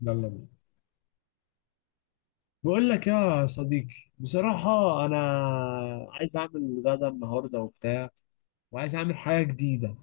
يلا بينا. بقول لك يا صديقي، بصراحة أنا عايز أعمل غدا النهاردة وبتاع، وعايز أعمل حاجة جديدة.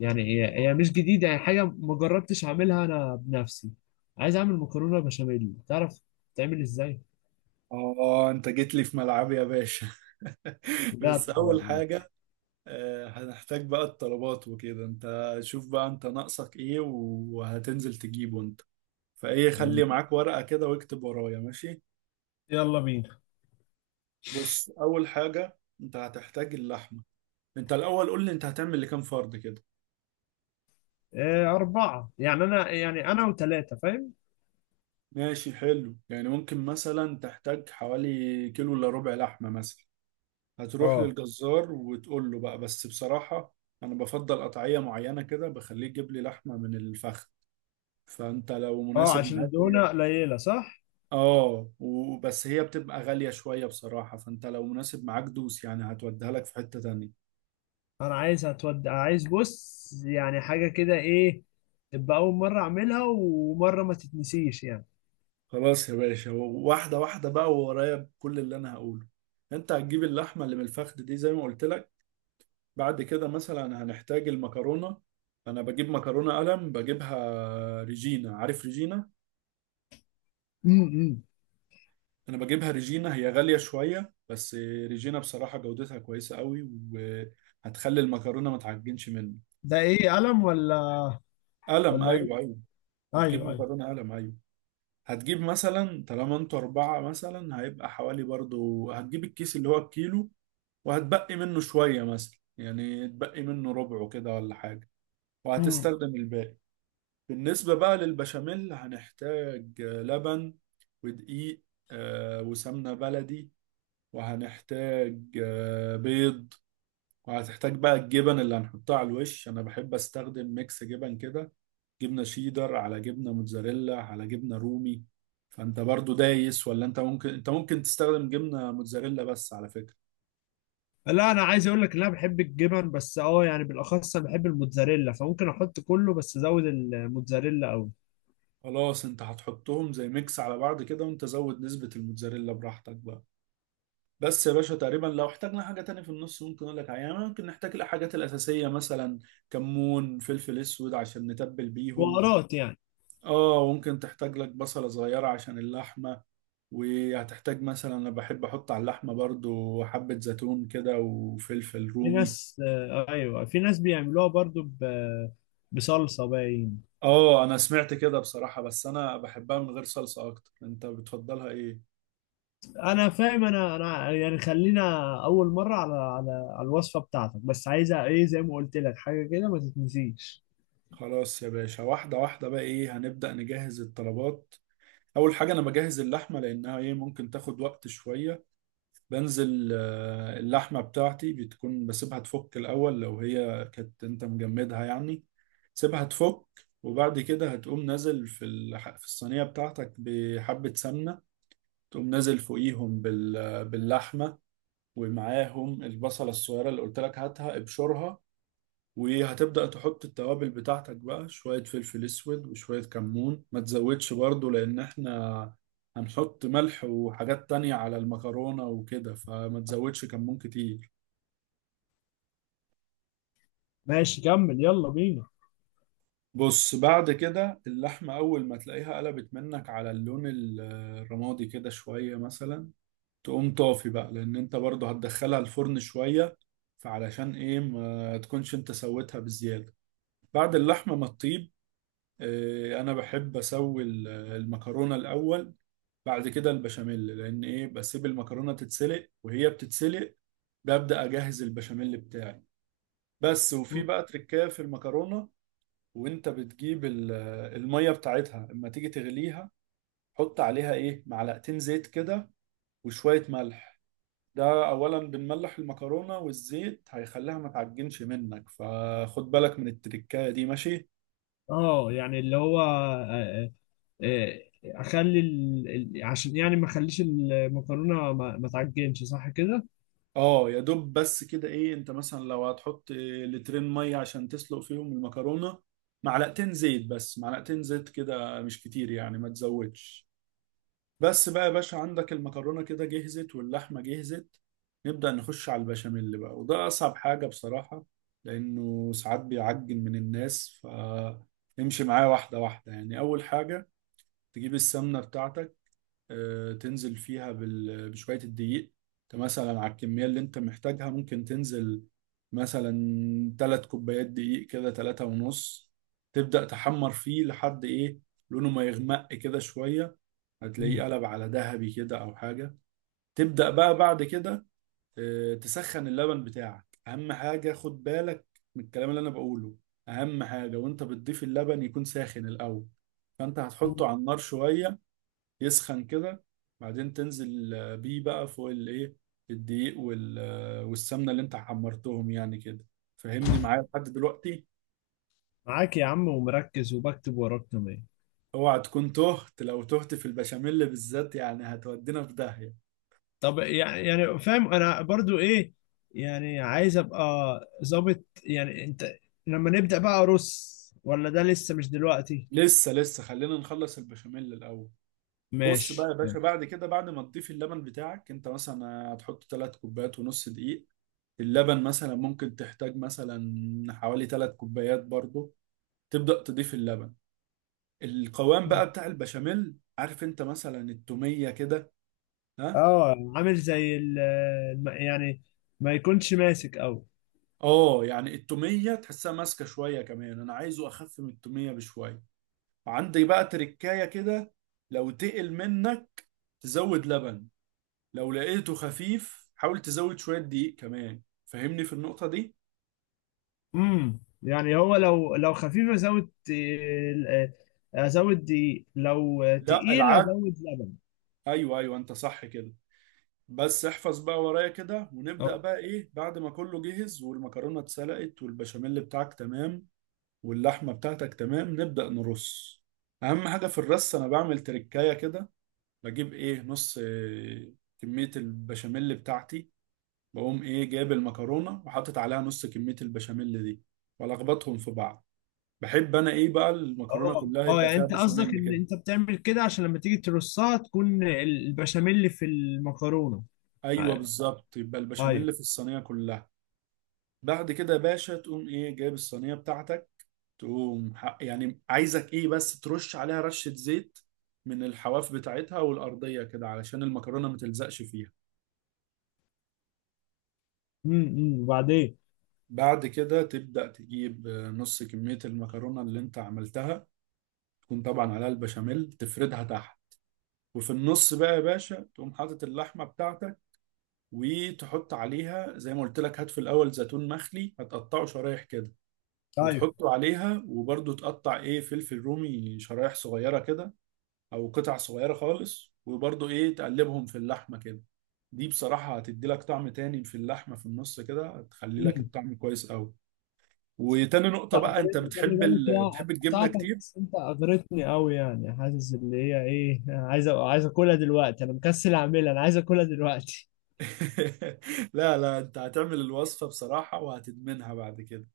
يعني هي مش جديدة، يعني حاجة ما جربتش أعملها أنا بنفسي. عايز أعمل مكرونة بشاميل. تعرف تعمل إزاي؟ اه، انت جيت لي في ملعبي يا باشا. بس بجد اول والله. حاجة، هنحتاج بقى الطلبات وكده. انت شوف بقى انت ناقصك ايه وهتنزل تجيبه انت، فايه خلي معاك ورقة كده واكتب ورايا. ماشي، يلا بينا. بص اول حاجة انت هتحتاج اللحمة. انت الاول قول لي انت هتعمل لكام فرد كده؟ إيه، أربعة، يعني أنا وتلاتة، فاهم؟ ماشي، حلو. يعني ممكن مثلا تحتاج حوالي كيلو الا ربع لحمة مثلا. هتروح أه. للجزار وتقول له بقى، بس بصراحة أنا بفضل قطعية معينة كده، بخليه يجيب لي لحمة من الفخذ، فأنت لو أه، مناسب عشان معاك الدهونة هي. قليلة صح؟ آه، وبس هي بتبقى غالية شوية بصراحة، فأنت لو مناسب معاك دوس، يعني هتوديها لك في حتة تانية. انا عايز هتودع، عايز بص، يعني حاجه كده، ايه تبقى اول مره اعملها، ومره ما تتنسيش يعني. خلاص يا باشا، واحدة واحدة بقى، وورايا كل اللي أنا هقوله. أنت هتجيب اللحمة اللي من الفخذ دي زي ما قلت لك. بعد كده مثلا هنحتاج المكرونة. أنا بجيب مكرونة قلم، بجيبها ريجينا، عارف ريجينا؟ امم. انا بجيبها ريجينا، هي غالية شوية بس ريجينا بصراحة جودتها كويسة قوي، وهتخلي المكرونة ما تعجنش منه. ده ايه، قلم ولا؟ قلم، ولا ايه؟ ايوه ايوه، هتجيب ايوه ايوه. مكرونة قلم ايوه. هتجيب مثلا طالما انتوا اربعة، مثلا هيبقى حوالي برضو، هتجيب الكيس اللي هو الكيلو، وهتبقي منه شوية، مثلا يعني تبقي منه ربعه كده ولا حاجة، امم. وهتستخدم الباقي. بالنسبة بقى للبشاميل، هنحتاج لبن ودقيق، وسمنة بلدي، وهنحتاج بيض. وهتحتاج بقى الجبن اللي هنحطها على الوش، انا بحب استخدم ميكس جبن كده، جبنه شيدر على جبنه موتزاريلا على جبنه رومي. فانت برضو دايس، ولا انت ممكن تستخدم جبنه موتزاريلا بس على فكره. لا، انا عايز اقول لك ان انا بحب الجبن بس، اه يعني بالاخص انا بحب الموتزاريلا، فممكن احط كله بس ازود الموتزاريلا قوي. خلاص، انت هتحطهم زي ميكس على بعض كده، وانت زود نسبه الموتزاريلا براحتك بقى. بس يا باشا، تقريبا لو احتاجنا حاجه تانية في النص ممكن اقول لك عليها. يعني ممكن نحتاج الحاجات الاساسيه مثلا، كمون، فلفل اسود، عشان نتبل بيهم. بهارات يعني. اه ممكن تحتاج لك بصله صغيره عشان اللحمه. وهتحتاج مثلا، انا بحب احط على اللحمه برضو حبه زيتون كده، وفلفل في رومي. ناس، ايوه، في ناس بيعملوها برضو بصلصه باين. اه انا سمعت كده بصراحه، بس انا بحبها من غير صلصه اكتر، انت بتفضلها ايه؟ انا فاهم. انا يعني خلينا اول مره، على الوصفه بتاعتك، بس عايزه ايه زي ما قلت لك، حاجه كده ما تتنسيش. خلاص يا باشا، واحده واحده بقى. ايه، هنبدا نجهز الطلبات. اول حاجه انا بجهز اللحمه، لانها ايه، ممكن تاخد وقت شويه. بنزل اللحمة بتاعتي بتكون بسيبها تفك الأول، لو هي كانت أنت مجمدها يعني، سيبها تفك. وبعد كده هتقوم نازل في الصينية بتاعتك بحبة سمنة، تقوم نازل فوقيهم باللحمة، ومعاهم البصلة الصغيرة اللي قلت لك هاتها ابشرها. وهتبدأ تحط التوابل بتاعتك بقى، شوية فلفل أسود وشوية كمون، ما تزودش برضو، لأن إحنا هنحط ملح وحاجات تانية على المكرونة وكده، فما تزودش كمون كتير. ماشي، كمل، يلا بينا. بص بعد كده اللحمة، أول ما تلاقيها قلبت منك على اللون الرمادي كده شوية مثلا، تقوم طافي بقى، لأن أنت برضو هتدخلها الفرن شوية، فعلشان إيه ما تكونش أنت سويتها بزيادة. بعد اللحمة ما تطيب، انا بحب اسوي المكرونه الاول. بعد كده البشاميل، لان ايه، بسيب المكرونه تتسلق وهي بتتسلق ببدا اجهز البشاميل بتاعي. بس وفي بقى تركايه في المكرونه، وانت بتجيب الميه بتاعتها اما تيجي تغليها، حط عليها ايه، معلقتين زيت كده، وشويه ملح. ده اولا بنملح المكرونه، والزيت هيخليها ما تعجنش منك، فخد بالك من التركايه دي ماشي. اه، يعني اللي هو آه، آه، اخلي ال... عشان يعني ما اخليش المكرونه ما تعجنش، صح كده. اه يا دوب، بس كده ايه، انت مثلا لو هتحط إيه لترين ميه عشان تسلق فيهم المكرونه، معلقتين زيت بس، معلقتين زيت كده مش كتير يعني، ما تزودش. بس بقى يا باشا، عندك المكرونه كده جهزت واللحمه جهزت، نبدأ نخش على البشاميل بقى، وده اصعب حاجه بصراحه، لانه ساعات بيعجن من الناس. فامشي معايا واحده واحده. يعني اول حاجه، تجيب السمنه بتاعتك، تنزل فيها بال- بشوية الدقيق. انت مثلا على الكمية اللي انت محتاجها ممكن تنزل مثلا تلات كوبايات دقيق كده، تلاتة ونص. تبدأ تحمر فيه لحد ايه، لونه ما يغمق كده شوية، مم. هتلاقيه قلب على ذهبي كده او حاجة. تبدأ بقى بعد كده تسخن اللبن بتاعك. اهم حاجة، خد بالك من الكلام اللي انا بقوله، اهم حاجة وانت بتضيف اللبن يكون ساخن الاول. فانت هتحطه على النار شوية يسخن كده، بعدين تنزل بيه بقى فوق الايه، الدقيق والسمنه اللي انت حمرتهم يعني كده. فهمني معايا لحد دلوقتي. معاك يا عم، ومركز وبكتب وراك كمان. اوعى تكون تهت، لو تهت في البشاميل بالذات يعني هتودينا في داهيه. طب، يعني فاهم. انا برضو ايه يعني، عايز ابقى ظابط يعني انت، لما نبدأ بقى ارص ولا ده لسه مش دلوقتي؟ لسه لسه، خلينا نخلص البشاميل الاول. بص بقى يا ماشي باشا، ماشي. بعد كده بعد ما تضيف اللبن بتاعك، انت مثلا هتحط ثلاث كوبايات ونص دقيق، اللبن مثلا ممكن تحتاج مثلا حوالي ثلاث كوبايات برضه. تبدأ تضيف اللبن، القوام بقى بتاع البشاميل، عارف انت مثلا التومية كده؟ ها. اه، عامل زي ال- يعني ما يكونش ماسك قوي. اه يعني التومية تحسها ماسكة شوية، كمان انا عايزه اخف من التومية بشوية، عندي بقى تركاية كده. لو تقل منك تزود لبن، لو لقيته خفيف حاول تزود شوية دقيق كمان. فهمني في النقطة دي. يعني هو لو خفيف ازود، ازود دي، لو لا تقيل العك، ازود لبن. ايوه ايوه انت صح كده. بس احفظ بقى ورايا كده، ونبدأ اه. بقى ايه بعد ما كله جهز والمكرونة اتسلقت والبشاميل بتاعك تمام واللحمة بتاعتك تمام، نبدأ نرص. أهم حاجة في الرص، أنا بعمل تركاية كده، بجيب إيه نص كمية البشاميل بتاعتي، بقوم إيه جايب المكرونة وحاطط عليها نص كمية البشاميل دي، وألخبطهم في بعض. بحب أنا إيه بقى المكرونة اه. كلها اه، يبقى يعني فيها انت قصدك بشاميل ان كده. انت بتعمل كده عشان لما تيجي ترصها تكون ال- البشاميل في المكرونة. أيوه بالظبط، يبقى ايوه. البشاميل في الصينية كلها. بعد كده يا باشا، تقوم إيه جايب الصينية بتاعتك، تقوم يعني عايزك ايه بس ترش عليها رشة زيت من الحواف بتاعتها والأرضية كده، علشان المكرونة ما تلزقش فيها. أمم. وبعدين؟ بعد كده تبدأ تجيب نص كمية المكرونة اللي انت عملتها، تكون طبعا عليها البشاميل، تفردها تحت. وفي النص بقى يا باشا، تقوم حاطط اللحمة بتاعتك، وتحط عليها زي ما قلت لك. هات في الأول زيتون مخلي، هتقطعه شرايح كده ايوه. وتحطه عليها، وبرضه تقطع ايه فلفل رومي شرايح صغيرة كده او قطع صغيره خالص، وبرضو ايه تقلبهم في اللحمه كده. دي بصراحه هتدي لك طعم تاني في اللحمه، في النص كده هتخلي لك امم. الطعم كويس قوي. وتاني نقطة بقى، انت خلي بتحب بالك، ال... لا بتحب الجبنة قطعتك، كتير. بس انت اغرتني قوي، يعني حاسس اللي هي ايه، عايز عايز اكلها دلوقتي. انا مكسل اعملها، انا عايز اكلها دلوقتي. لا لا، انت هتعمل الوصفة بصراحة وهتدمنها بعد كده.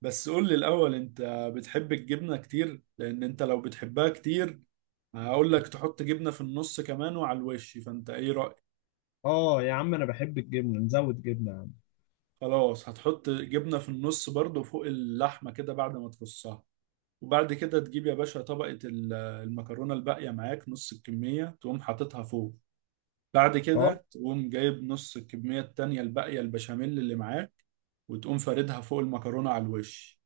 بس قول لي الاول انت بتحب الجبنة كتير، لان انت لو بتحبها كتير هقول لك تحط جبنة في النص كمان وعلى الوش، فانت ايه رأيك. اه يا عم، انا بحب الجبنه، نزود جبنه يا عم. خلاص، هتحط جبنة في النص برضو فوق اللحمة كده بعد ما تفصها. وبعد كده تجيب يا باشا طبقة المكرونة الباقية معاك، نص الكمية تقوم حاططها فوق. بعد اه. كده تقوم جايب نص الكمية التانية الباقية البشاميل اللي معاك، وتقوم فاردها فوق المكرونة على الوش.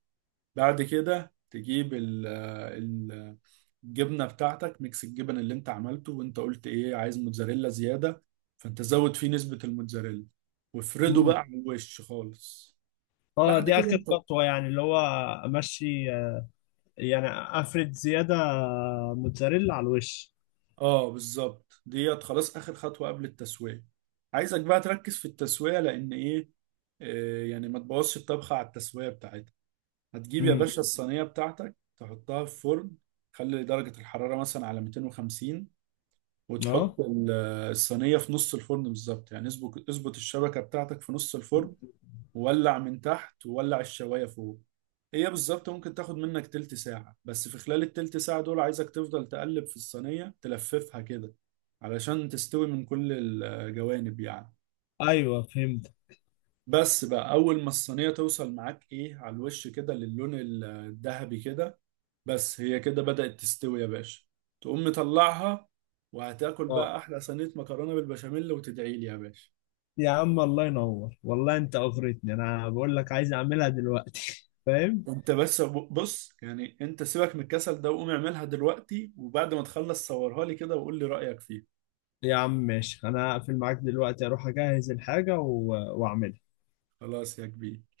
بعد كده تجيب الجبنة بتاعتك، ميكس الجبن اللي انت عملته، وانت قلت ايه عايز موتزاريلا زيادة، فانت زود فيه نسبة الموتزاريلا، وافرده امم. بقى على الوش خالص. اه، بعد دي كده اخر انت، خطوه، يعني اللي هو امشي، يعني افرد زياده موتزاريلا على الوش. اه بالظبط، ديت خلاص اخر خطوه قبل التسويه. عايزك بقى تركز في التسويه، لان ايه، يعني ما تبوظش الطبخه على التسويه بتاعتها. هتجيب يا امم. باشا الصينيه بتاعتك تحطها في فرن، خلي درجه الحراره مثلا على 250، اه، وتحط الصينيه في نص الفرن بالظبط، يعني اظبط الشبكه بتاعتك في نص الفرن، وولع من تحت وولع الشوايه فوق. هي بالظبط ممكن تاخد منك تلت ساعة، بس في خلال التلت ساعة دول عايزك تفضل تقلب في الصينية، تلففها كده علشان تستوي من كل الجوانب يعني. ايوه فهمت. بس بقى، أول ما الصينية توصل معاك إيه على الوش كده للون الذهبي كده، بس هي كده بدأت تستوي يا باشا، تقوم مطلعها، وهتاكل اه بقى أحلى صينية مكرونة بالبشاميل، وتدعيلي يا باشا. يا عم، الله ينور والله، انت اغرتني، انا بقول لك عايز اعملها دلوقتي. فاهم. انت بس، بص يعني، انت سيبك من الكسل ده وقوم اعملها دلوقتي، وبعد ما تخلص صورها لي كده وقول لي رأيك فيها. يا عم ماشي، انا هقفل معاك دلوقتي اروح اجهز الحاجة و... واعملها. خلاص يا كبير.